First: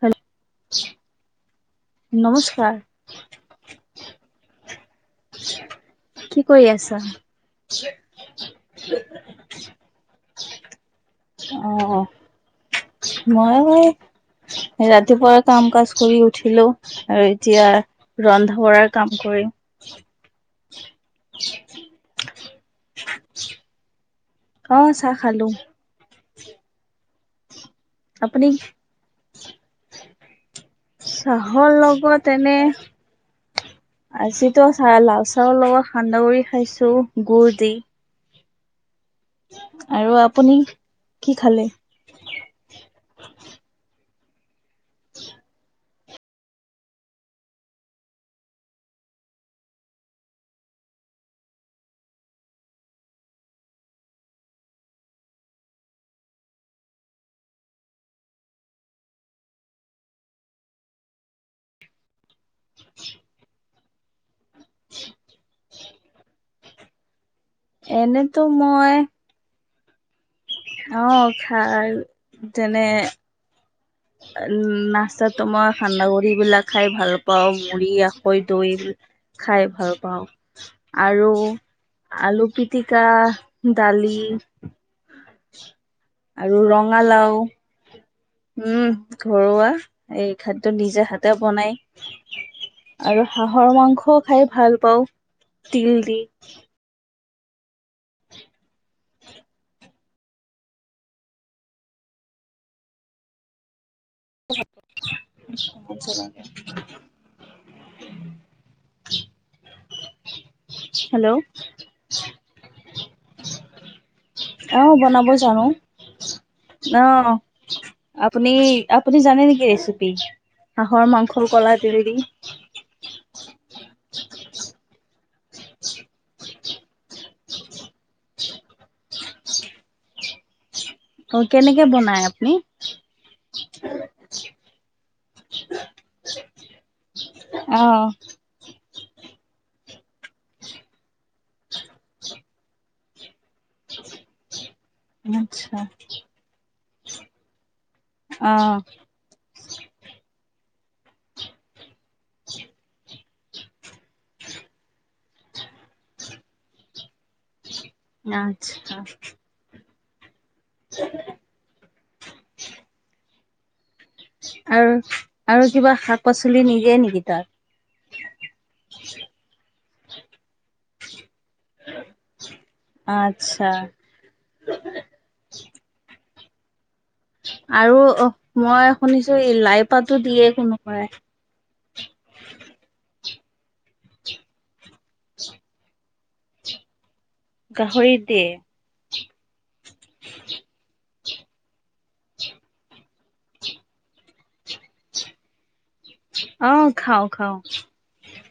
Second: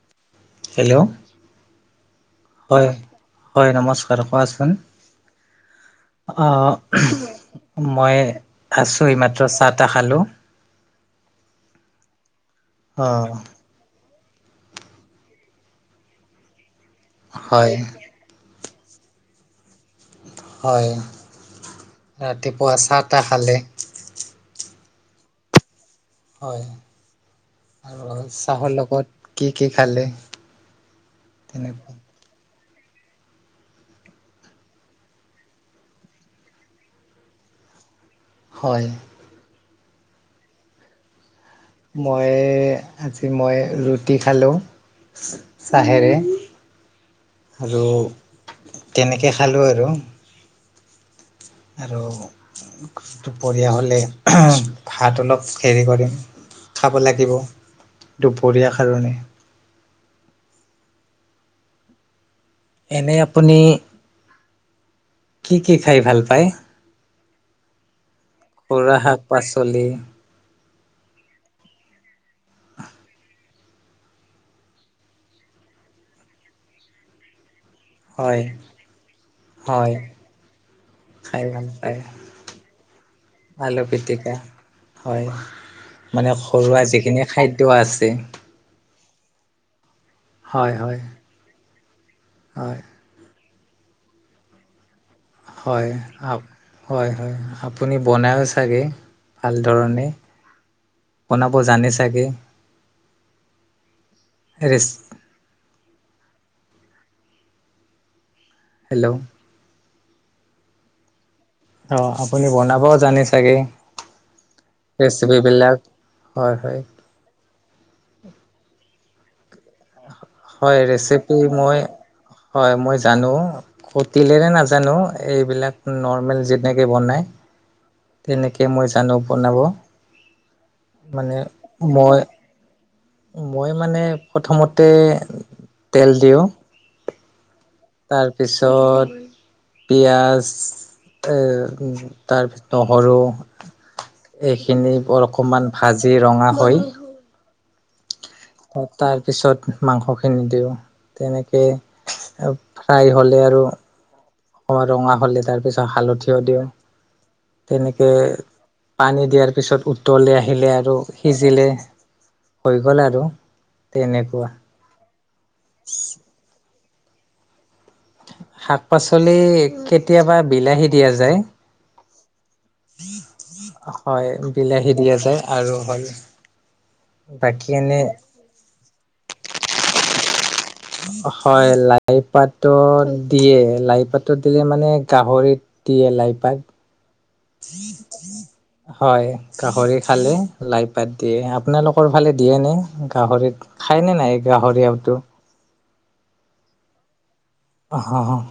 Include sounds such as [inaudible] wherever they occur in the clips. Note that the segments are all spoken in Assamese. হয় হেল্ল' হয় হয় নমস্কাৰ কোৱাচোন কি অ কৰি আছা? মই আছোঁহ মাত্ৰ চাহ তাহ খালো অ অ মই আ এই ৰাতিপুৱাৰ কাম কাজ কৰি উঠিলো আৰু এতিয়া হয় ৰন্ধা বঢ়াৰ কাম কৰিম হয় ৰাতিপুৱা চাহটা খালে অ চাহ খালো হয় আৰু আপুনি চাহৰ লগত কি কি খালে তেনেকুৱা। তেনে। আজিতো চাহ লাল চাহৰ লগত সান্দহ গুৰি খাইছো গুুৰ দি। হয়। আৰু আপুনি কি খালে। মই আজি মই ৰুটি খালোঁ চাহে। হেৰে আৰু তেনেকৈ খালো আৰু। আৰু দুপৰীয়া হ'লে ভাত অলপ হেৰি কৰিম। খাব লাগিব দুপৰীয়াৰ কাৰণে। এনে আপুনি কি কি খাই ভাল পায়। এনেতো মই। খুৰা শাক পাচলি। অ খাই যেনে। নাচটাতো মই সান্দহ গুড়বিলাক খাই ভাল পাওঁ। পাও মুড়ি আখৈ হয় দৈ খাই ভাল হয় পাওঁ আৰু খাই ভাল পায় আলু পিত। পিতিকা আলু দালি। পিটিকা হয় মানে আৰু ঘৰুৱা যিখিনি ৰঙালাও খাদ্য আছে। উম ঘৰুৱা এই খাদ্য হয় হয় নিজে হাতে বনাই। হয়। আৰু হাঁহৰ মাংসও খাই ভাল পাওঁ। হয় তিল দি। আপ হয় হয় আপুনি বনাইও চাগে ভাল ধৰণে। বনাব জানে চাগে। [unintelligible] [unintelligible] হেল্ল'। হেল্ল'। অ আপুনি বনাব জানে চাগে। অহ বনাব জানো ৰেচিপিবিলাক হয় হয় অহ। আপুনি আপুনি জানে নেকি। [unintelligible] হয় হাঁহৰ মাংস ৰেচিপি কলা মই তেৰি দি। হয় মই জানো খটিলেৰে নাজানো এইবিলাক নৰ্মেল যেনেকৈ বনায়। [unintelligible] তেনেকৈ মই জানো বনাব। মানে অ কেনেকে মই বনাই আপুনি। মই মানে প্ৰথমতে তেল দিওঁ। অ', তাৰপিছত। পিঁয়াজ এ তাৰপিছত নহৰু। এইখিনি অকমান আচ্ছা ভাজি ৰঙা হয়। অ', তাৰ পিছত মাংস খিনি দিওঁ তেনেকে। ফ্ৰাই হলে আৰু। [unintelligible] অকণমান ৰঙা হ'লে তাৰপিছত হালধিও দিওঁ তেনেকে আচ্ছা পানী দিয়াৰ। তাৰপিছত উতলে আহিলে আৰু সিজিলে হৈ গ'ল আৰু। তেনেকুৱা। আৰু, আৰু কিবা শাক-পাচলি নিদিয়ে নেকি তাত? শাক-পাচলি কেতিয়াবা বিলাহী দিয়া যায়। [inaudible] আচ্ছা। হয়, বিলাহী দিয়া যায় আৰু হয়। বাকী আৰু এনে অ', মই শুনিছোঁ এই লাইপাতো দিয়ে শুনো। হয়, লাইপাতো দিয়ে লাই পাতো দিয়ে মানে। গাহৰিত দি এ লাইপাত গাহৰিত দিয়ে। হয়। গাহৰি খালে লাই পাত। দিয়ে আপোনালোকৰ ফালে দিয়ে ন গাহৰিত খায়নে নাই গাহৰি আৰুওতো। অ', খাওঁ, খাওঁ।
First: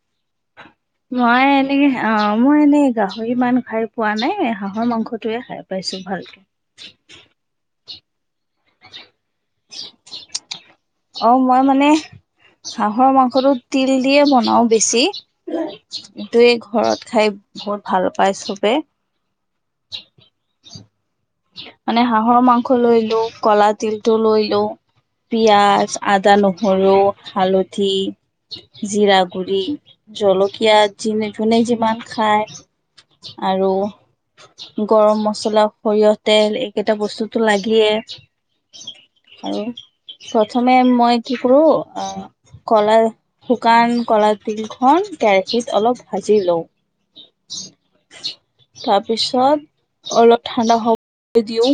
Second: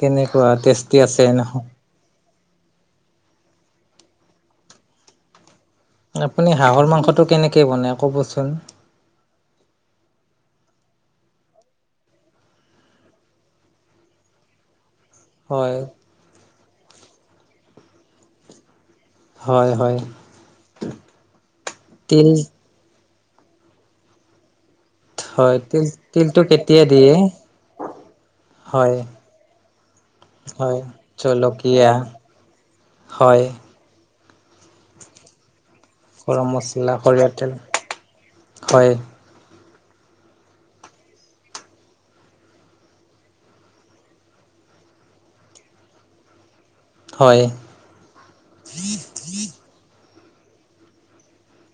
কেনেকুৱা টেষ্ট। মই এনে অ', মই এনেই গাহৰি মান খাই পোৱা নাই হাঁহৰ মাংসটোয়ে খাই। পাইছো ভালকে। আপুনি হাঁহৰ মাংসটো কেনেকৈ বনায় ক'বচোন? [inaudible] অ', মই মানে হাঁহৰ মাংসটো তিল দিয়ে বনাওঁ বেছি। হয়, তয়ে ঘৰত খাই বহুত ভাল পাই চবে। হয়, হয়। মানে তিল হাঁহৰ মাংস লৈ লো কলা তিলটো লৈ লওঁ। হয়, তিল পিয়াজ, আদা, তিলটো কেতিয়া নহৰু, দিয়ে? হালধি। হয়, জিৰা গুৰি হয়, জলকীয়া যনে যোনে জলকীয়া যিমান খায়। হয়, আৰু। গৰম মছলা সৰিয়হ গৰম তেল মছলা, এইকেইটা সৰিয়হ বস্তুটো তেল লাগিয়ে। হয়, আৰু প্ৰথমে মই কি কৰোঁ আহ। কলা শুকান কলা তিলখন কেৰাহীত অলপ ভাজি লওঁ। হয়। ত পিছত অলপ ঠাণ্ডা হব দিওঁ।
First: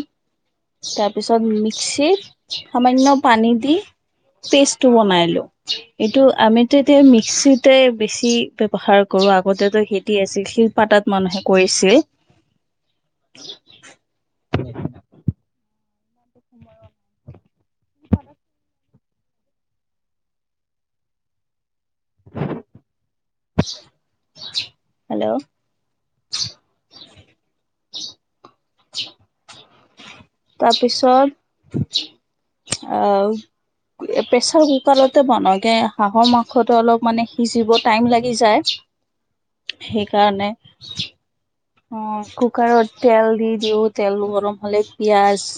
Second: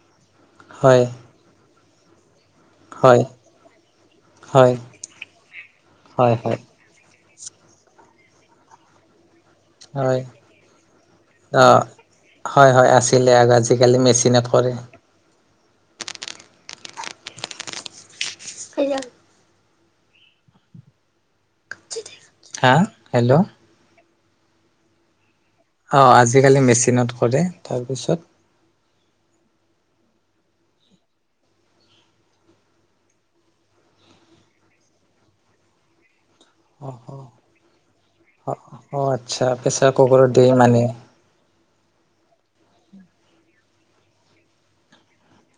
হয়, তাৰপিছত মিক্সিত। সামান্য হয়, পানী দি হয়, পেষ্টটো বনাই লওঁ এইটো হয়, হয়, আমিতে এতিয়া মিক্সিতে বেছি ব্যৱহাৰ। কৰো আগতে সেতি হয়, আছিল শিল পাতাত মানুহে অ'। কৰিছিল। হয়, হয় আছিলে আৰু আজিকালি মেচিনত কৰে। [unintelligible] হা হেল্ল'। হেল্ল'। অ', আজিকালি মেচিনত কৰে তাৰপিছত। তাৰপিছত। অ', প্ৰেচাৰ কুকাৰতে বনাওঁতে। হাঁহৰ মাংসটো অলপ মানে সিজিব টাইম লাগি অ', যায় অ', আচ্ছা, প্ৰেছাৰ কুকাৰত সেইকাৰণে। দিয়ে মানে। অ', কুকাৰত তেল দি দিওঁ তেল গৰম হ'লে পিয়াজ।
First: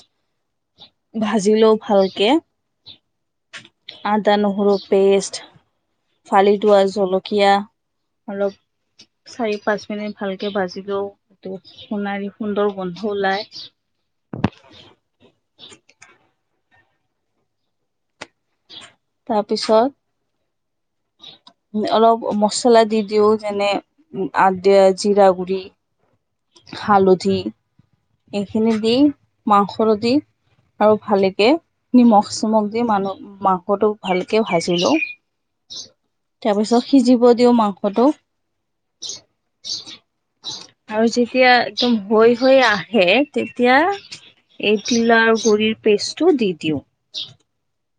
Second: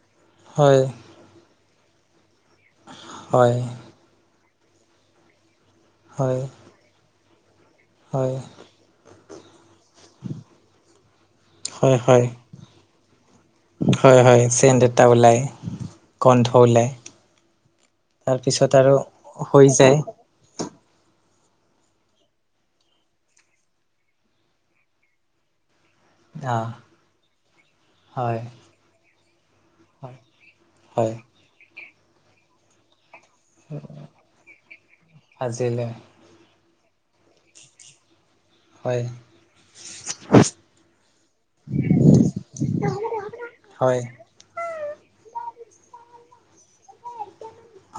হয়। ভাজি লওঁ ভালকে। হয়। আদা, নহৰু পেষ্ট হয় ফালি থোৱা জলকীয়া হয় অলপ। চাৰি, পাঁচ মিনিট ভালকে বাজিলেও সেইটো হয় হয় সোণাৰি সুন্দৰ। গোন্ধ ওলাই। হয়, হয় চেণ্ড এটা ওলাই গোন্ধ ওলায়। তাৰ পিছত আৰু হৈ তাৰপিছত যায়। অলপ মছলা দি দিওঁ যেনে আদিয়া জিৰা গুৰি। অ হালধি হয় এইখিনি দি মাংস দি হয় আৰু হয় ভালেকে নিমখ চমখ দি মানুহ মাংসটো ভালকে ভাজিিলো ভাজিলে তাৰপিছত সিজিব দিওঁ মাংসটো হয় আ আৰু যেতিয়া একদম হৈ হৈ আহে তেতিয়া হয় এইডলা আৰু গুড়িৰ পেষ্টটো দি দিওঁ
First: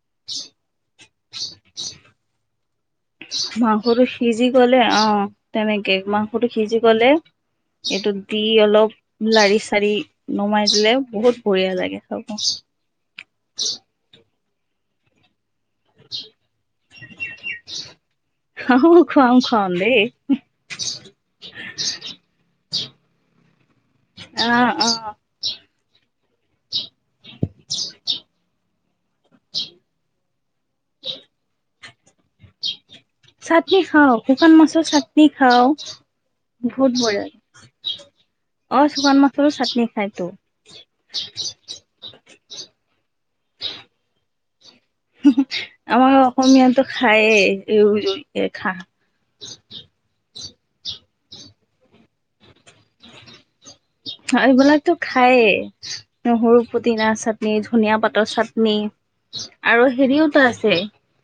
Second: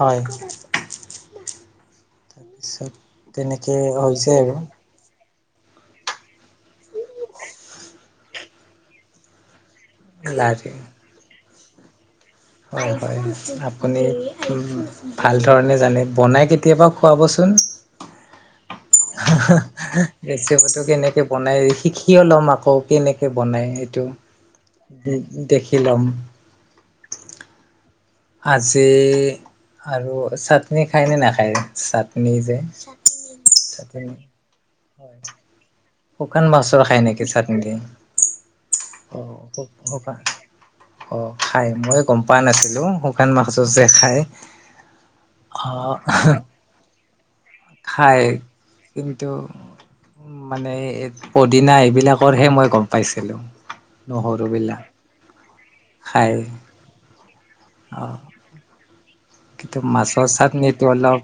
হয় হয় তাৰপিছত মাংসটো সিজি গ'লে অ তেনেকে মাংসটো সিজি গ'লে এইটো দি অলপ লাৰি চাৰি নমাই লাৰি দিলে বহুত বঢ়িয়া লাগে চব হয় হয় আপুনি ভাল ধৰণে জানে বনাই কেতিয়াবা খুৱাবচোন হ ৰেচিপিটো কেনেকে বনাই শিকি ল'ম আকৌ কেনেকে বনাই সেইটো অ অ উ দেখিলাম উ আজি আৰু চাটনি খায় নে নাখায় চাটনি যে চাটনি খাওঁ শুকান মাছৰ চাটনি খাওঁ শুকান মাছৰ বহুত খায় মৰ ল নেকি চাটনি দি অ শুকান মাচলো চাটনি শুকান খাইতো অ খাই মই গম পোৱা নাছিলো শুকান মাছ যে খাই অ আমাৰ অসমীয়াটোো খায় খায়েই খা কিন্তু মানে পদিনা এইবিলাকৰহে মই গম পাইছিলো এইবিলাকো খায়েই খাই নহৰু পুটনা চাটনি ধুনিয় অ পাতৰ চাটনি ন কিন্তু আৰু মাছৰ হেৰিওতো আছে চাটনিটো অলপ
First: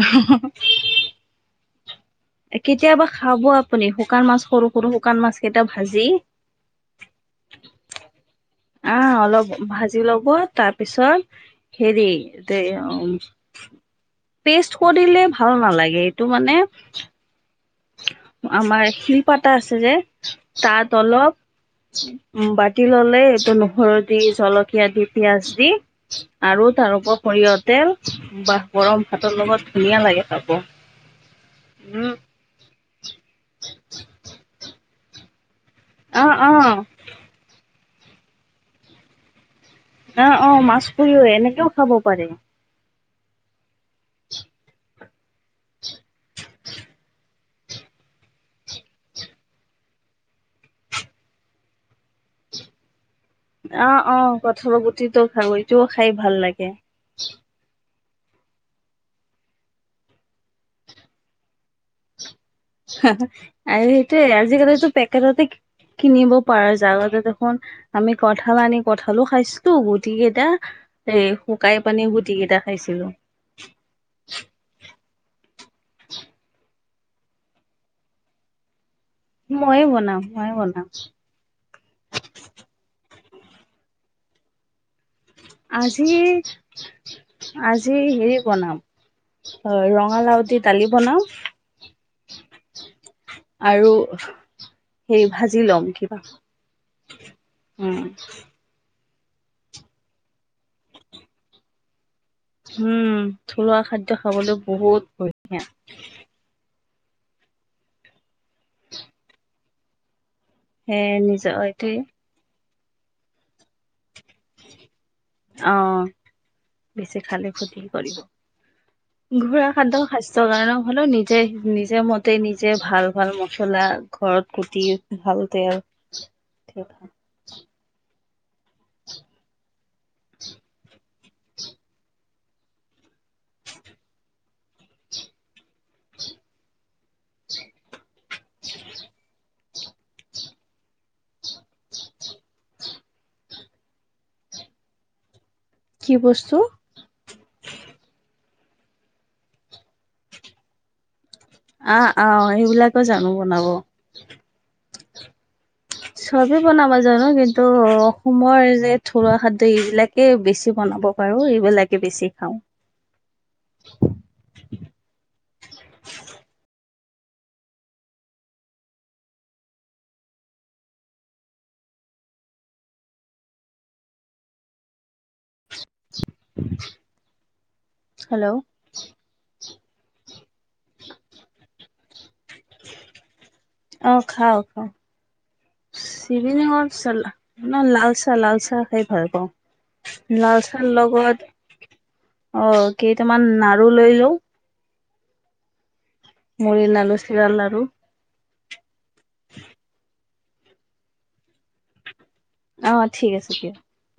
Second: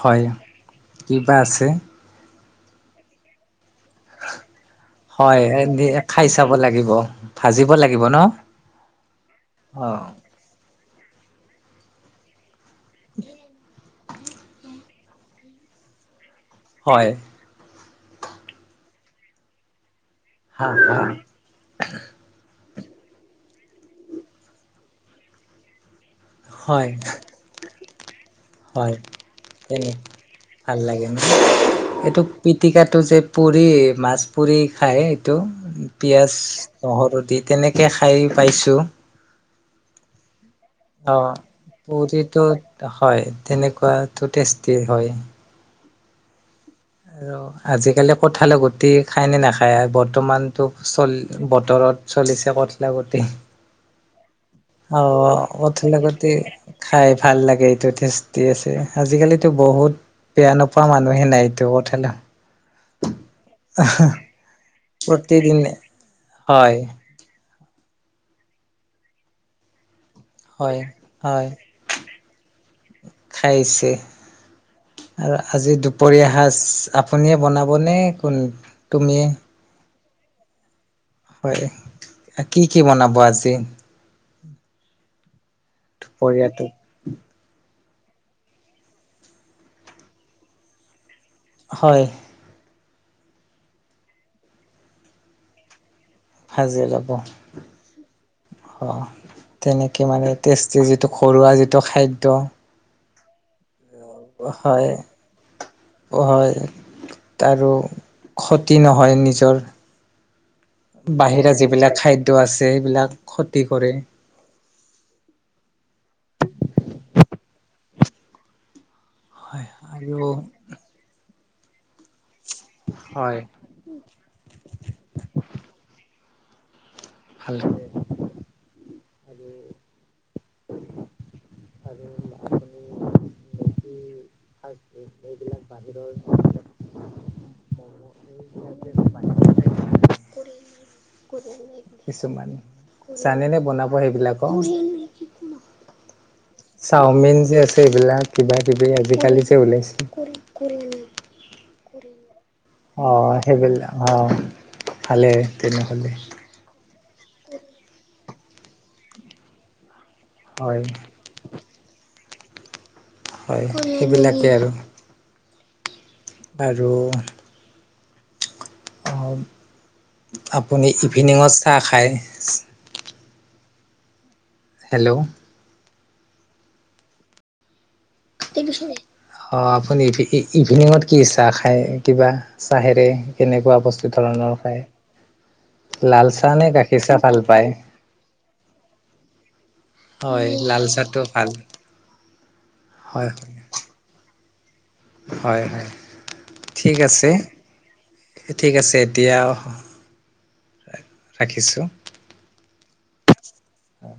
হয় কিবা আছে কেতিয়াবা খাব আপুনি শুকান মাছ সৰু সৰু শুকান মাছ হয় কেইটা ভাজি খাই চাব লাগিব ভাজিব লাগিব ন আহ অলপ ভাজি অ ল'ব তাৰপিছত হেৰি অ পেষ্ট কৰি দিলে ভাল নালাগে এইটো মানে হয় আমাৰ শপা আছে যে হা হা তাত অলপ উ বাতি ললে এইটো নহৰু দি জলকীয়া দি পিয়াজ দি আৰু হয় তাৰপৰত সৰিয়হ তেল বাহ হয় গৰম ভাতৰ লগত তেনে ধুনীয়া লাগে চাব ভাল লাগে ন এইটো পিটিকাটো যে পুৰি মাছ পুৰি খায় এইটো অ পিয়ঁয়াজ অ নহৰু দি তেনেকৈ খাই পাইছোঁ অ অ মাছ অ পৰিও এনেকেও খাব পাৰে পুৰিটো হয় তেনেকুৱো টেষ্টি হয় আৰু আজিকালি কঠালে গুটি খায় নে নাখায় বৰ্তমানতো চল বতৰত চলিছে কঠ লগতে অ অ কঠৰৰ গুটিটো খাব এইটোও খাই কঁঠালগুটি ভাল লাগে খাই ভাল লাগে এইটো টেষ্টি আছে আজিকালিো বহুত বেয়া নোপোৱা মানুহে নাই এইটো কথা ন আৰু সেইটোৱ আজি ক পেকেটতে প্ৰতিদিনে কিনিব পাৰ হয়, জতে দেখোন আমি কঠাল আনি কঠালো খাইছিলো গতিকে এটা হয়, এই হয় শুকাই পানী গুটি কেইটা খাইছিলো খাইছে আৰু আজি দুপৰীয়া সাজ আপুনিয়ে বনাবনে কোন তুমিয় ময়ো বনাওঁ মইে বনাওঁ। হয়, কি কি বনাব আজি? আজি দুপৰীয়াটো? আজি হেৰি বনাম, অ, ৰঙালাউতি দালি বনাম, হয়, আৰু সেই ভাজি লম কিবা। ভাজি ল'ব। উম তেনেকৈ মানে টেষ্টি যিটো ঘৰুৱা যিটো খাদ্য, উম, থলুৱা খাদ্য খাবলৈ হয়, বহুত ধুনীয়া। হয়। আৰু ক্ষতি নহয় নিজৰ সে নিজৰ বাহিৰা এইটোৱে যিবিলাক খাদ্য টো আছে সেইবিলাক ক্ষতি কৰে। অ, বেছি খালে ক্ষতি কৰিব। ঘোঁৰা হয় খাদ্য আৰু স্বাস্থ্যৰ কাৰণে হলেও নিজে নিজে মতে নিজে ভাল ভাল হয় মতে চলা ঘৰত কুটি ভাল তেল [inaudible] [inaudible] [unintelligible] [unintelligible] [unintelligible] কিছুমান জানে নে বনাব সেইবিলাকক? কি বস্তু? চাওমিন যে আছে এইবিলাক কিবা কিবি আজিকালি যে ওলাইছে। [inaudible] আহ অ সেইবিলাকে অ জানো বনাব। সেইবিলাক অ, ভালে তেনে হলে। চবেই বনাব জানো কিন্তু অসমৰ যে থলুৱা খাদ্য এইবিলাকেই বেছি হয় বনাব বাৰু এইবিলাকে বেছি খাওঁ। হয়, সেইবিলাকেই আৰু। আৰু অ, আপুনি ইভিনিঙত চাহ খায়? হেল্ল'। হেল্ল' অ, আপুনি ইভিনিঙত কি চাহ খাই কিবা চাহেৰে কেনেকুৱা বস্তু ধৰণৰ খায়। লাল চাহ নে চিৱঙত গাখীৰ চ চাহ ভাল পায়? ন লাল চাহ লাল চাহ খাই ভাল পাওঁ। হয় লাল লালচাল চাহটো লগত ভাল অ হয় কেইটামান হয় নাৰু লৈ লো। হয়, হয়, মুড়ি ঠিক লাৰু আছে চিৰা লাৰু ঠিক আছে দিয়া, ৰাখিছোঁ। অ, ঠিক আছে ঠিক আছে। হয়।